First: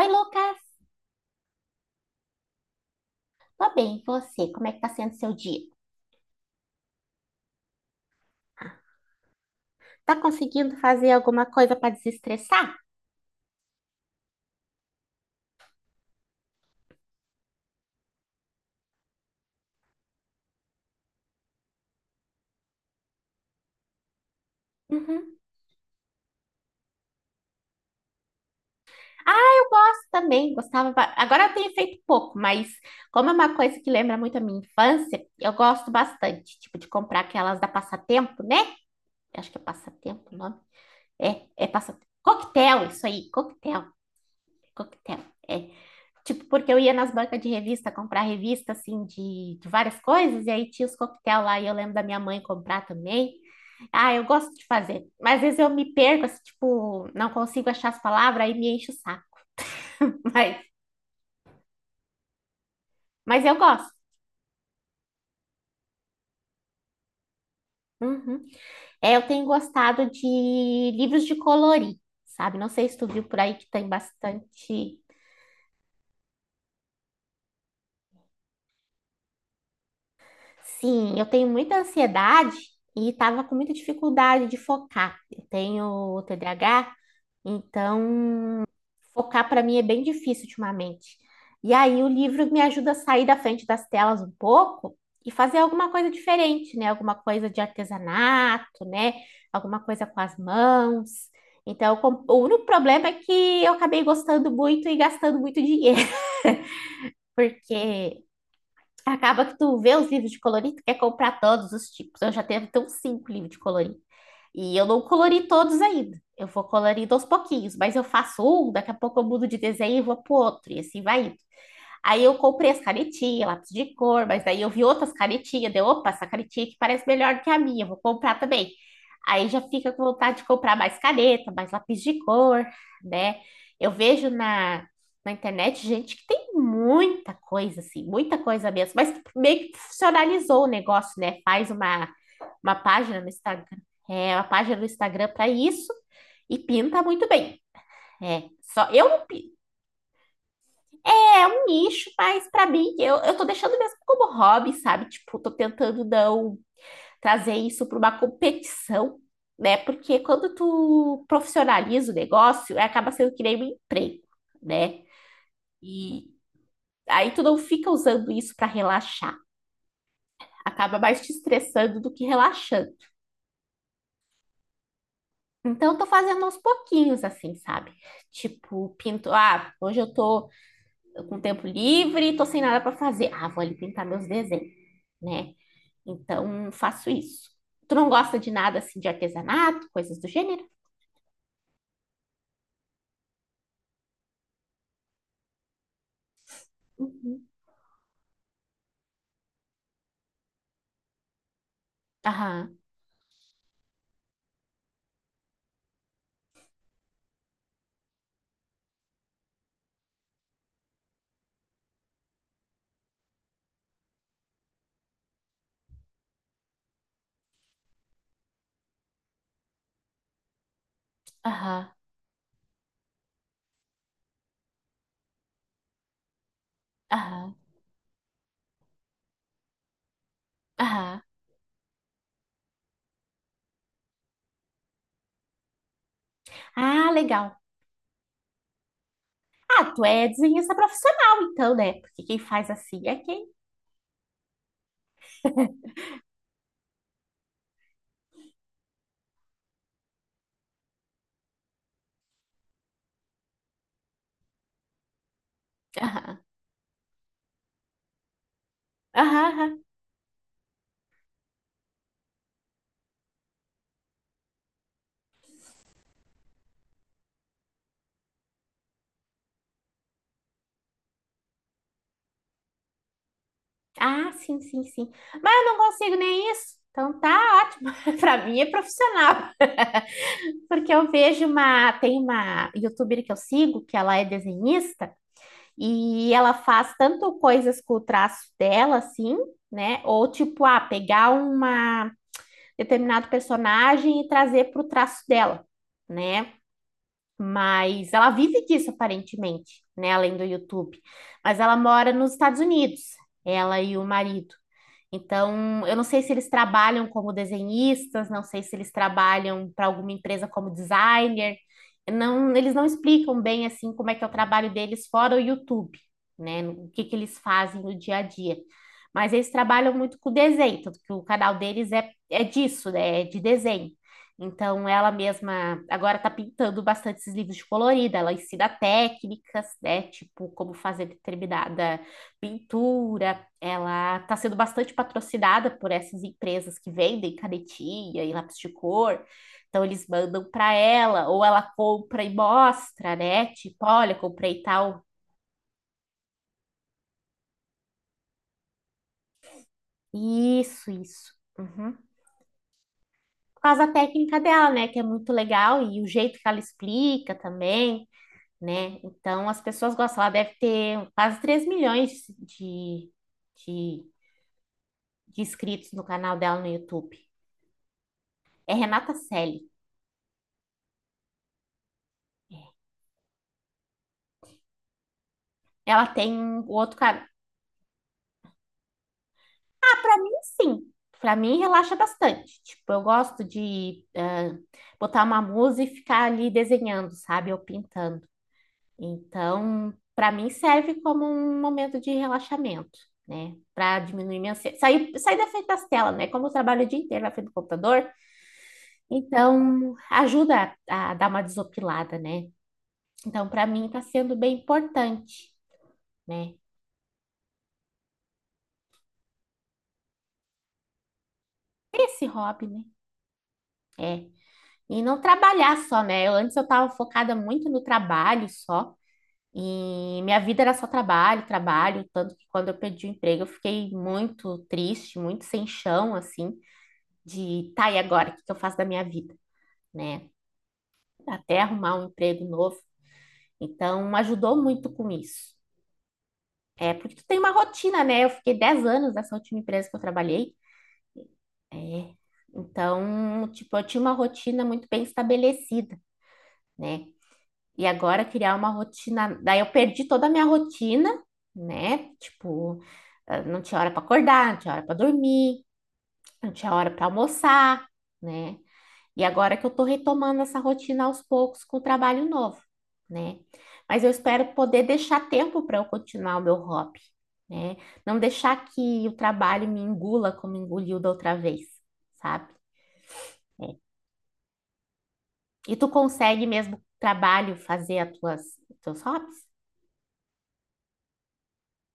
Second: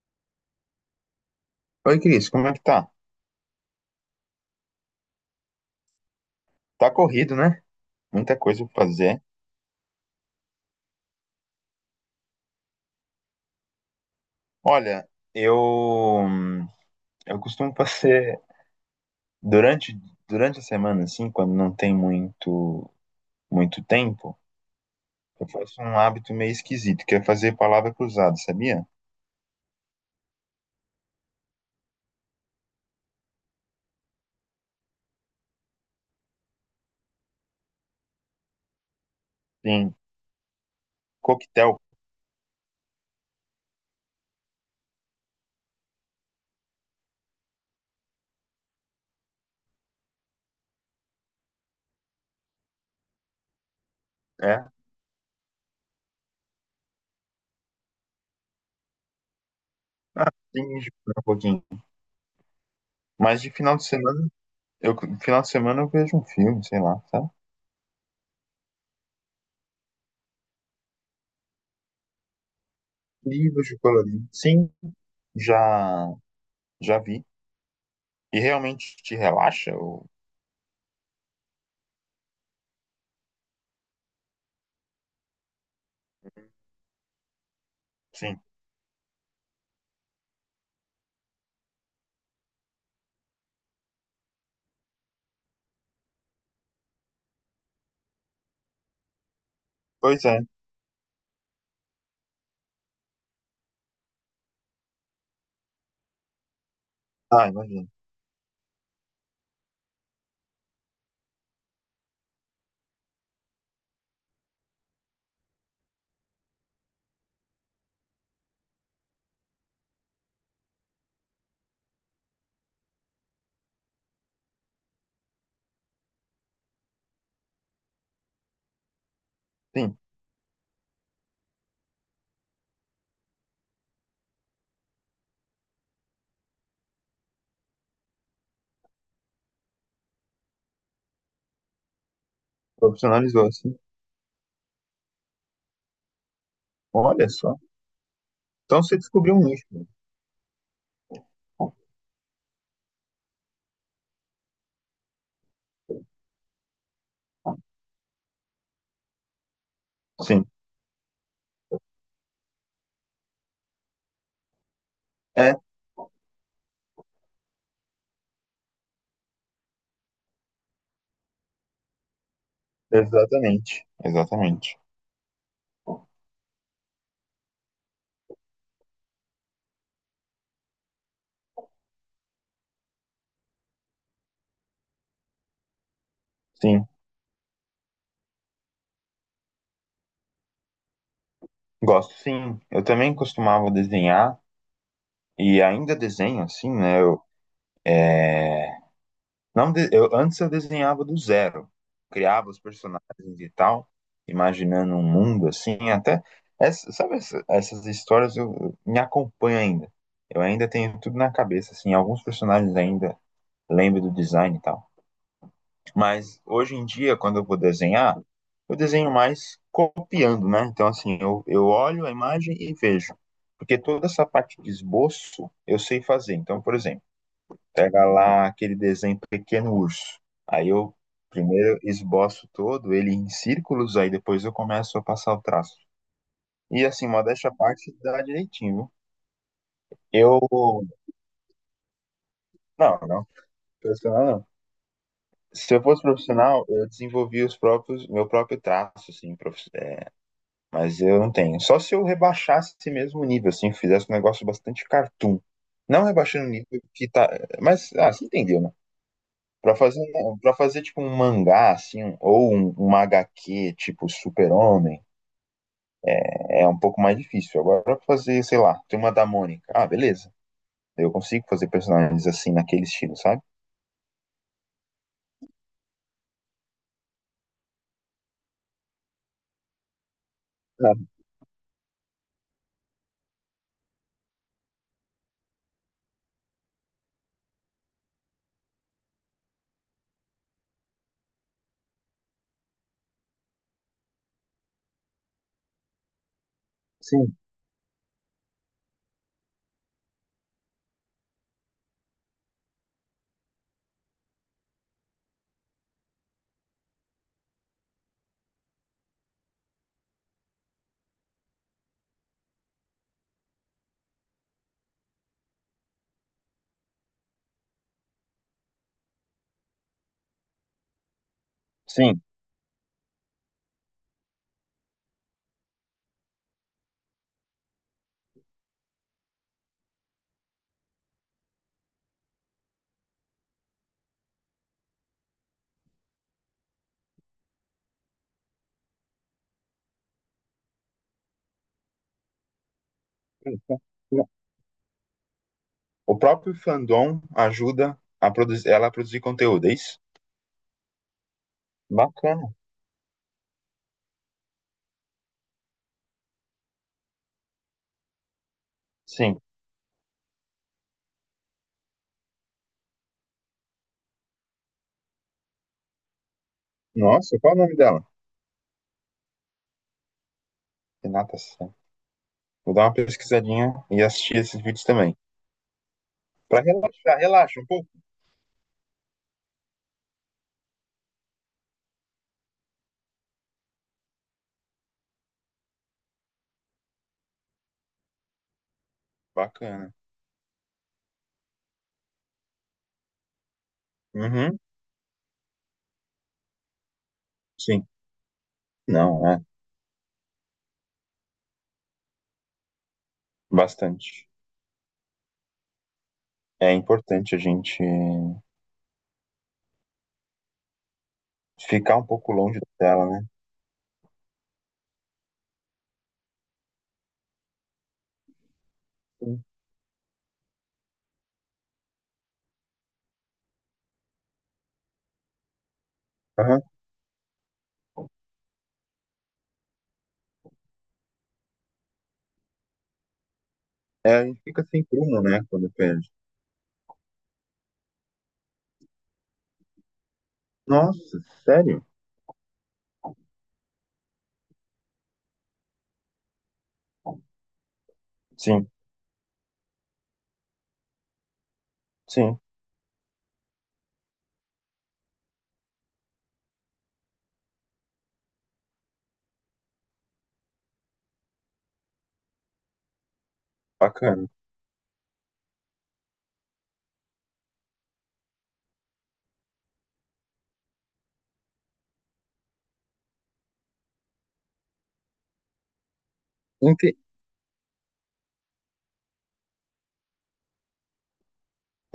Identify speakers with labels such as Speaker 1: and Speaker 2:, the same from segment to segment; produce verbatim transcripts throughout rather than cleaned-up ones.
Speaker 1: Oi, Lucas.
Speaker 2: Oi, Cris, como é que tá?
Speaker 1: Tô bem, e você? Como é que tá sendo seu dia?
Speaker 2: Tá corrido, né? Muita coisa pra fazer.
Speaker 1: Tá conseguindo fazer alguma coisa para desestressar?
Speaker 2: Olha, eu eu costumo fazer durante durante a semana assim, quando não tem muito muito tempo,
Speaker 1: Uhum.
Speaker 2: eu faço um hábito meio esquisito, que é fazer palavra cruzada, sabia?
Speaker 1: Ah, eu gosto também, gostava. ba- Agora eu tenho feito pouco, mas como é uma coisa que lembra muito a minha infância, eu gosto bastante, tipo, de comprar aquelas da Passatempo, né? Acho que é
Speaker 2: Sim,
Speaker 1: Passatempo o nome. É, é
Speaker 2: coquetel,
Speaker 1: Passatempo. Coquetel, isso aí, coquetel, coquetel. É. Tipo, porque eu ia nas bancas de revista comprar revista, assim, de, de várias coisas, e aí tinha os coquetel lá, e eu lembro da minha mãe comprar também. Ah, eu gosto de
Speaker 2: é.
Speaker 1: fazer, mas às vezes eu me perco, assim, tipo, não consigo achar as palavras, aí me enche o saco.
Speaker 2: Ah,
Speaker 1: Mas,
Speaker 2: tem que jogar um pouquinho. Mas
Speaker 1: mas
Speaker 2: de
Speaker 1: eu
Speaker 2: final de
Speaker 1: gosto.
Speaker 2: semana, eu final de semana eu vejo um filme, sei lá, sabe?
Speaker 1: Uhum. É, eu tenho gostado de livros de colorir, sabe? Não sei se tu viu por aí
Speaker 2: Livros
Speaker 1: que
Speaker 2: de
Speaker 1: tem
Speaker 2: colorido. Sim,
Speaker 1: bastante.
Speaker 2: já já vi. E realmente te relaxa ou.
Speaker 1: Sim, eu tenho muita ansiedade e tava com muita dificuldade de focar. Eu tenho T D A H. Então,
Speaker 2: Sim.
Speaker 1: focar para mim é bem difícil ultimamente. E aí o livro me ajuda a sair da frente das telas um pouco e fazer alguma coisa diferente, né? Alguma coisa de artesanato, né? Alguma coisa com
Speaker 2: Pois
Speaker 1: as
Speaker 2: é.
Speaker 1: mãos. Então, com- o único problema é que eu acabei gostando muito e gastando muito dinheiro,
Speaker 2: Ah, imagino.
Speaker 1: porque acaba que tu vê os livros de colorir, tu quer comprar todos os tipos. Eu já tenho até uns cinco livros de colorir. E eu não colori todos ainda. Eu vou colorindo aos pouquinhos, mas eu faço um, daqui a pouco eu mudo de desenho e vou pro outro, e assim vai indo. Aí eu comprei as canetinhas, lápis de cor, mas aí eu vi outras canetinhas, deu, opa, essa canetinha que parece melhor do que a minha, vou comprar também. Aí já fica
Speaker 2: Sim,
Speaker 1: com vontade de comprar mais caneta, mais lápis de cor, né? Eu vejo na, na internet gente que tem muita coisa, assim, muita coisa mesmo, mas que meio que profissionalizou o negócio, né? Faz uma, uma página no
Speaker 2: profissionalizou assim.
Speaker 1: Instagram, é, uma página no Instagram para isso e pinta muito
Speaker 2: Olha só.
Speaker 1: bem. É,
Speaker 2: Então
Speaker 1: só
Speaker 2: você
Speaker 1: eu não,
Speaker 2: descobriu um nicho, né?
Speaker 1: é um nicho, mas pra mim, eu, eu tô deixando mesmo como hobby, sabe? Tipo, tô tentando não trazer isso pra uma competição, né? Porque
Speaker 2: Sim,
Speaker 1: quando tu profissionaliza o negócio, é, acaba sendo que nem um emprego, né?
Speaker 2: é,
Speaker 1: E aí tu não fica usando isso pra relaxar. Acaba mais te estressando do que relaxando.
Speaker 2: exatamente. Exatamente.
Speaker 1: Então, eu tô fazendo aos pouquinhos, assim, sabe? Tipo, pinto. Ah, hoje eu tô com tempo livre, tô sem nada pra fazer. Ah, vou ali pintar meus desenhos, né? Então,
Speaker 2: Sim,
Speaker 1: faço isso. Tu não gosta de nada assim de artesanato, coisas do gênero?
Speaker 2: gosto. Sim, eu também costumava desenhar e ainda desenho, assim, né? Eu,
Speaker 1: Uhum.
Speaker 2: é, não de- eu, antes eu desenhava do zero. Criava os
Speaker 1: Aham,
Speaker 2: personagens e tal, imaginando um mundo assim, até. Essa, sabe, essa- essas histórias eu, eu- me acompanham ainda. Eu ainda tenho tudo na cabeça, assim, alguns personagens ainda lembro do design e tal. Mas hoje em dia, quando eu vou desenhar, eu desenho mais copiando, né? Então, assim, eu, eu
Speaker 1: aham,
Speaker 2: olho a imagem e vejo. Porque toda essa parte de esboço eu sei fazer. Então, por exemplo,
Speaker 1: aham,
Speaker 2: pega lá aquele desenho Pequeno Urso. Aí eu
Speaker 1: aham.
Speaker 2: primeiro esboço todo ele em círculos, aí depois eu começo a passar o traço. E assim,
Speaker 1: Ah,
Speaker 2: modéstia à
Speaker 1: legal.
Speaker 2: parte, dá direitinho, viu?
Speaker 1: Ah, tu é
Speaker 2: Eu.
Speaker 1: desenhista profissional, então, né? Porque quem faz
Speaker 2: Não,
Speaker 1: assim é
Speaker 2: não,
Speaker 1: quem.
Speaker 2: profissional não. Se eu fosse profissional, eu desenvolvi os próprios, meu próprio traço, assim, prof- Mas eu não tenho. Só se eu rebaixasse esse mesmo o nível, assim, fizesse um negócio bastante cartoon. Não
Speaker 1: Aham,
Speaker 2: rebaixando o nível que tá. Mas, ah, você entendeu, né?
Speaker 1: aham,
Speaker 2: Pra
Speaker 1: aham.
Speaker 2: fazer, um- pra fazer tipo um mangá, assim, um- ou um, uma agá quê, tipo Super-Homem, é um pouco mais difícil. Agora, pra fazer, sei lá, Turma da Mônica. Ah, beleza. Eu consigo fazer personagens assim, naquele estilo, sabe?
Speaker 1: Ah, sim, sim, sim. Mas eu não consigo nem isso. Então tá, ó. Pra mim é profissional. Porque
Speaker 2: Ah,
Speaker 1: eu vejo uma. Tem uma youtuber que eu sigo, que ela é desenhista. E ela faz tanto coisas com o traço dela, assim, né? Ou tipo, ah, pegar uma determinado personagem e trazer para o traço dela, né?
Speaker 2: sim,
Speaker 1: Mas ela vive disso aparentemente, né? Além do YouTube. Mas ela mora nos Estados Unidos, ela e o marido. Então, eu não sei se eles trabalham como desenhistas, não sei se eles trabalham para alguma empresa como designer. Não, eles não explicam bem assim como é que é o trabalho deles fora o YouTube, né? O que que eles fazem no dia a dia. Mas eles trabalham muito com desenho, tanto que o canal deles é,
Speaker 2: sim.
Speaker 1: é disso, né? É de desenho. Então, ela mesma agora está pintando bastante esses livros de colorida. Ela ensina técnicas, né? Tipo, como fazer determinada pintura, ela está sendo bastante patrocinada por essas empresas que vendem canetinha e lápis de cor. Então eles mandam para ela, ou ela compra e mostra, né? Tipo, olha, comprei tal.
Speaker 2: O próprio fandom ajuda a produzir, ela a produzir conteúdo, é isso?
Speaker 1: Isso, isso. Uhum.
Speaker 2: Bacana.
Speaker 1: Por causa da técnica dela, né? Que é muito legal e o jeito que ela explica também, né?
Speaker 2: Sim.
Speaker 1: Então as pessoas gostam. Ela deve ter quase três milhões de, de, de inscritos no canal dela no YouTube.
Speaker 2: Nossa, qual é o nome dela?
Speaker 1: É Renata Selle.
Speaker 2: De natação. Vou dar uma pesquisadinha e assistir esses vídeos também.
Speaker 1: Ela tem
Speaker 2: Pra
Speaker 1: o outro
Speaker 2: relaxar,
Speaker 1: canal.
Speaker 2: relaxa um pouco.
Speaker 1: Sim, pra mim relaxa bastante. Tipo, eu gosto de ah, botar uma música e ficar ali desenhando, sabe? Ou pintando. Então,
Speaker 2: Bacana.
Speaker 1: pra mim serve como um momento de relaxamento, né? Pra diminuir minha
Speaker 2: Uhum,
Speaker 1: ansiedade. Sair, sair da frente das telas, né? Como eu trabalho o dia inteiro na frente do
Speaker 2: sim.
Speaker 1: computador,
Speaker 2: Não, é.
Speaker 1: então ajuda a, a dar uma desopilada, né? Então, pra mim tá
Speaker 2: Bastante.
Speaker 1: sendo bem importante, né?
Speaker 2: É importante a gente ficar
Speaker 1: Ter
Speaker 2: um
Speaker 1: esse
Speaker 2: pouco longe
Speaker 1: hobby,
Speaker 2: da
Speaker 1: né?
Speaker 2: tela, né?
Speaker 1: É. E não trabalhar só, né? Eu, antes eu estava focada muito no trabalho só,
Speaker 2: Sim.
Speaker 1: e minha vida era só trabalho, trabalho, tanto que quando eu perdi o emprego eu fiquei muito triste, muito sem chão, assim,
Speaker 2: Aham.
Speaker 1: de tá, e agora, o que que eu faço da minha vida, né? Até arrumar um emprego novo. Então,
Speaker 2: É, a gente
Speaker 1: ajudou
Speaker 2: fica sem
Speaker 1: muito com
Speaker 2: prumo, né?
Speaker 1: isso.
Speaker 2: Quando perde.
Speaker 1: É, porque tu tem uma rotina, né? Eu fiquei dez anos nessa última empresa que eu trabalhei.
Speaker 2: Nossa, sério?
Speaker 1: É. Então, tipo, eu tinha uma rotina muito bem estabelecida, né? E agora criar
Speaker 2: Sim,
Speaker 1: uma rotina. Daí eu perdi toda a minha rotina, né?
Speaker 2: sim.
Speaker 1: Tipo, ah, não tinha hora para acordar, não tinha hora para dormir, não tinha hora para almoçar, né? E agora que eu tô retomando essa rotina aos poucos com o trabalho novo, né? Mas eu
Speaker 2: Bacana.
Speaker 1: espero poder deixar tempo para eu continuar o meu hobby, né? Não deixar que o trabalho me engula como engoliu da outra vez, sabe? E tu consegue mesmo com
Speaker 2: Inte-
Speaker 1: o trabalho fazer as tuas teus hobbies?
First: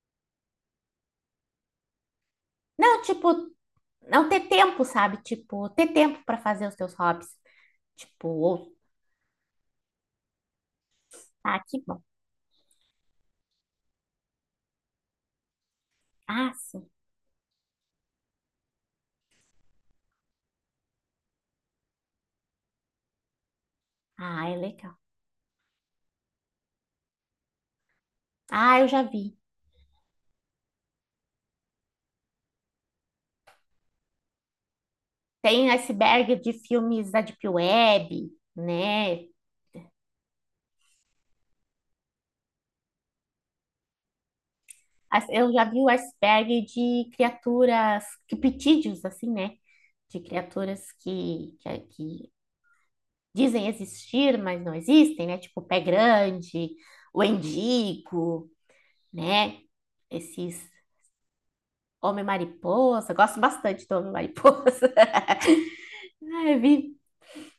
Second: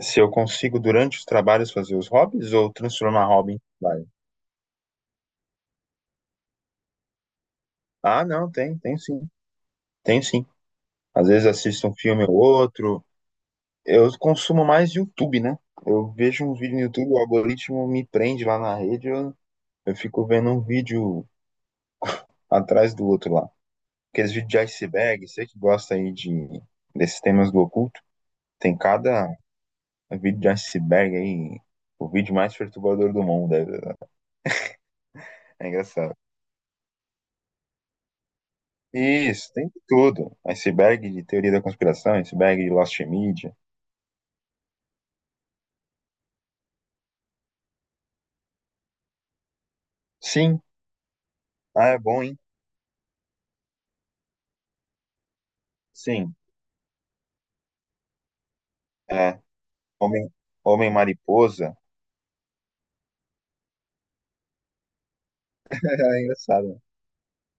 Speaker 2: Se eu consigo, durante os trabalhos, fazer os hobbies ou
Speaker 1: Não,
Speaker 2: transformar
Speaker 1: tipo,
Speaker 2: hobby em trabalho?
Speaker 1: não ter tempo, sabe? Tipo, ter tempo para fazer os seus hobbies.
Speaker 2: Ah,
Speaker 1: Tipo,
Speaker 2: não,
Speaker 1: ou,
Speaker 2: tem, tem sim. Tem sim. Às vezes
Speaker 1: ah, que
Speaker 2: assisto um
Speaker 1: bom.
Speaker 2: filme ou outro. Eu consumo mais YouTube, né? Eu vejo
Speaker 1: Ah,
Speaker 2: um vídeo no
Speaker 1: sim.
Speaker 2: YouTube, o algoritmo me prende lá na rede, eu, eu fico vendo um vídeo atrás do outro lá. Aqueles
Speaker 1: Ah,
Speaker 2: vídeos
Speaker 1: é
Speaker 2: de
Speaker 1: legal.
Speaker 2: iceberg, você que gosta aí de, desses temas do oculto, tem
Speaker 1: Ah, eu já
Speaker 2: cada
Speaker 1: vi.
Speaker 2: vídeo de iceberg aí, o vídeo mais perturbador do mundo, é, é
Speaker 1: Tem
Speaker 2: engraçado.
Speaker 1: iceberg de filmes da Deep Web, né?
Speaker 2: Isso, tem de tudo. Iceberg de teoria da conspiração, iceberg de Lost Media.
Speaker 1: As- Eu já vi o iceberg de criaturas, criptídeos, assim, né? De
Speaker 2: Sim,
Speaker 1: criaturas que, que,
Speaker 2: ah, é bom,
Speaker 1: que
Speaker 2: hein?
Speaker 1: dizem existir, mas não existem, né? Tipo, o pé
Speaker 2: Sim,
Speaker 1: grande, o endigo,
Speaker 2: é.
Speaker 1: né?
Speaker 2: Homem,
Speaker 1: Esses
Speaker 2: homem mariposa.
Speaker 1: homem-mariposa. Gosto bastante do homem-mariposa.
Speaker 2: É
Speaker 1: Ah, eu
Speaker 2: engraçado, né?
Speaker 1: vi,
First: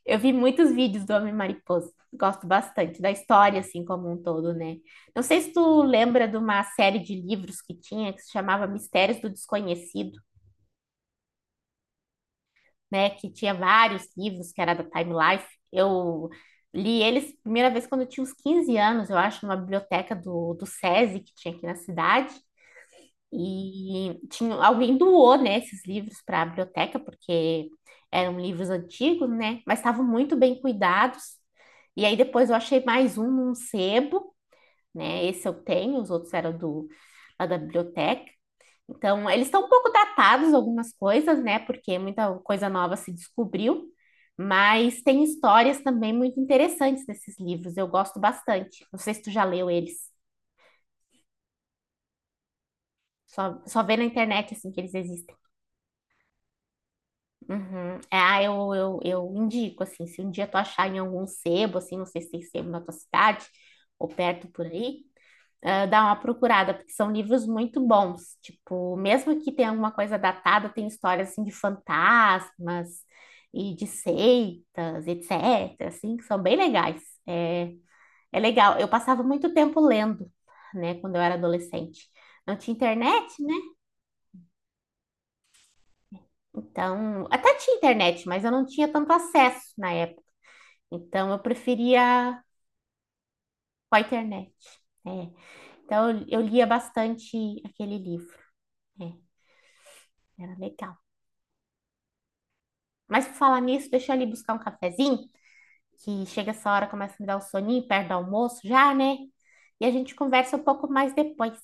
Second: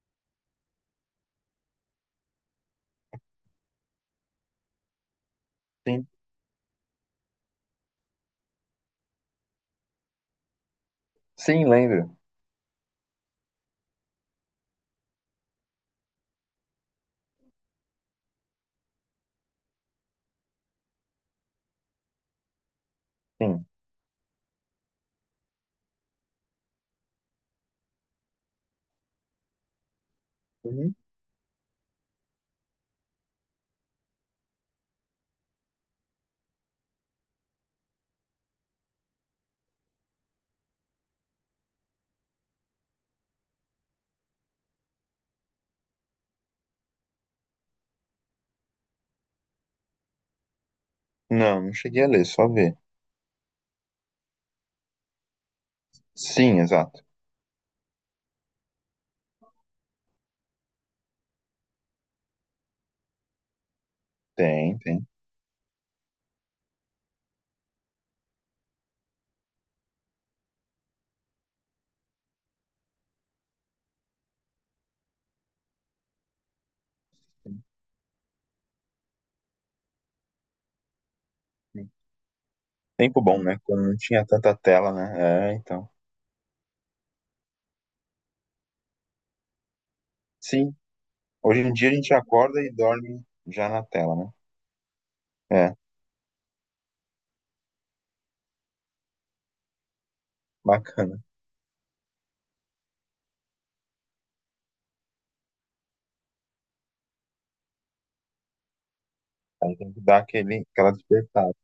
Speaker 1: eu vi muitos vídeos do Homem Mariposa. Gosto bastante da história, assim, como um todo, né? Não sei se tu
Speaker 2: Sim.
Speaker 1: lembra de uma série de livros que tinha, que se chamava Mistérios do Desconhecido,
Speaker 2: Sim, lembro.
Speaker 1: né? Que tinha vários livros, que era da Time Life. Eu li eles primeira vez quando eu tinha uns quinze anos, eu acho, numa biblioteca do, do SESI, que tinha aqui na cidade.
Speaker 2: Sim.
Speaker 1: E tinha, alguém doou, né, esses livros para a biblioteca, porque eram livros antigos, né? Mas estavam muito bem
Speaker 2: Uhum.
Speaker 1: cuidados. E aí depois eu achei mais um num sebo, né? Esse eu tenho, os outros eram do, lá da biblioteca. Então, eles estão um pouco datados, algumas coisas, né? Porque muita coisa nova se descobriu, mas tem histórias também muito interessantes nesses livros. Eu gosto bastante. Não sei se tu já leu eles.
Speaker 2: Não, não cheguei a ler, só ver.
Speaker 1: Só, só vê na internet, assim, que eles existem.
Speaker 2: Sim, exato.
Speaker 1: Uhum. É, ah, eu, eu, eu indico, assim, se um dia tu achar em algum sebo, assim, não sei se tem sebo na tua cidade ou perto por
Speaker 2: Tem,
Speaker 1: aí,
Speaker 2: tem.
Speaker 1: ah, dá uma procurada, porque são livros muito bons. Tipo, mesmo que tenha alguma coisa datada, tem histórias, assim, de fantasmas e de seitas, etcétera, assim, que são bem legais.
Speaker 2: Tem,
Speaker 1: É, é legal. Eu passava muito tempo lendo, né, quando eu era
Speaker 2: tem.
Speaker 1: adolescente. Não tinha
Speaker 2: Tempo
Speaker 1: internet,
Speaker 2: bom,
Speaker 1: né?
Speaker 2: né? Quando não tinha tanta tela, né? É, então.
Speaker 1: Então, até tinha internet, mas eu não tinha tanto acesso na época.
Speaker 2: Sim,
Speaker 1: Então, eu
Speaker 2: hoje em dia a gente
Speaker 1: preferia
Speaker 2: acorda e dorme já na
Speaker 1: com a
Speaker 2: tela, né?
Speaker 1: internet. Né?
Speaker 2: É,
Speaker 1: Então, eu, eu lia bastante aquele livro. Né? Era legal.
Speaker 2: bacana.
Speaker 1: Mas, por falar nisso, deixa eu ali buscar um cafezinho, que chega essa hora, começa a me dar um soninho, perto do almoço já, né?
Speaker 2: Tem
Speaker 1: E a
Speaker 2: que
Speaker 1: gente
Speaker 2: dar
Speaker 1: conversa um
Speaker 2: aquele,
Speaker 1: pouco
Speaker 2: aquela
Speaker 1: mais
Speaker 2: despertada.
Speaker 1: depois.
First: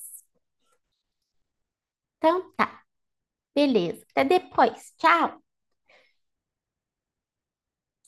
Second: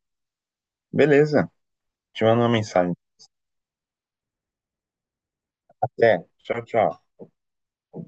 Speaker 2: Beleza, te mando uma
Speaker 1: Então, tá.
Speaker 2: mensagem.
Speaker 1: Beleza. Até depois. Tchau.
Speaker 2: Até. Tchau, tchau.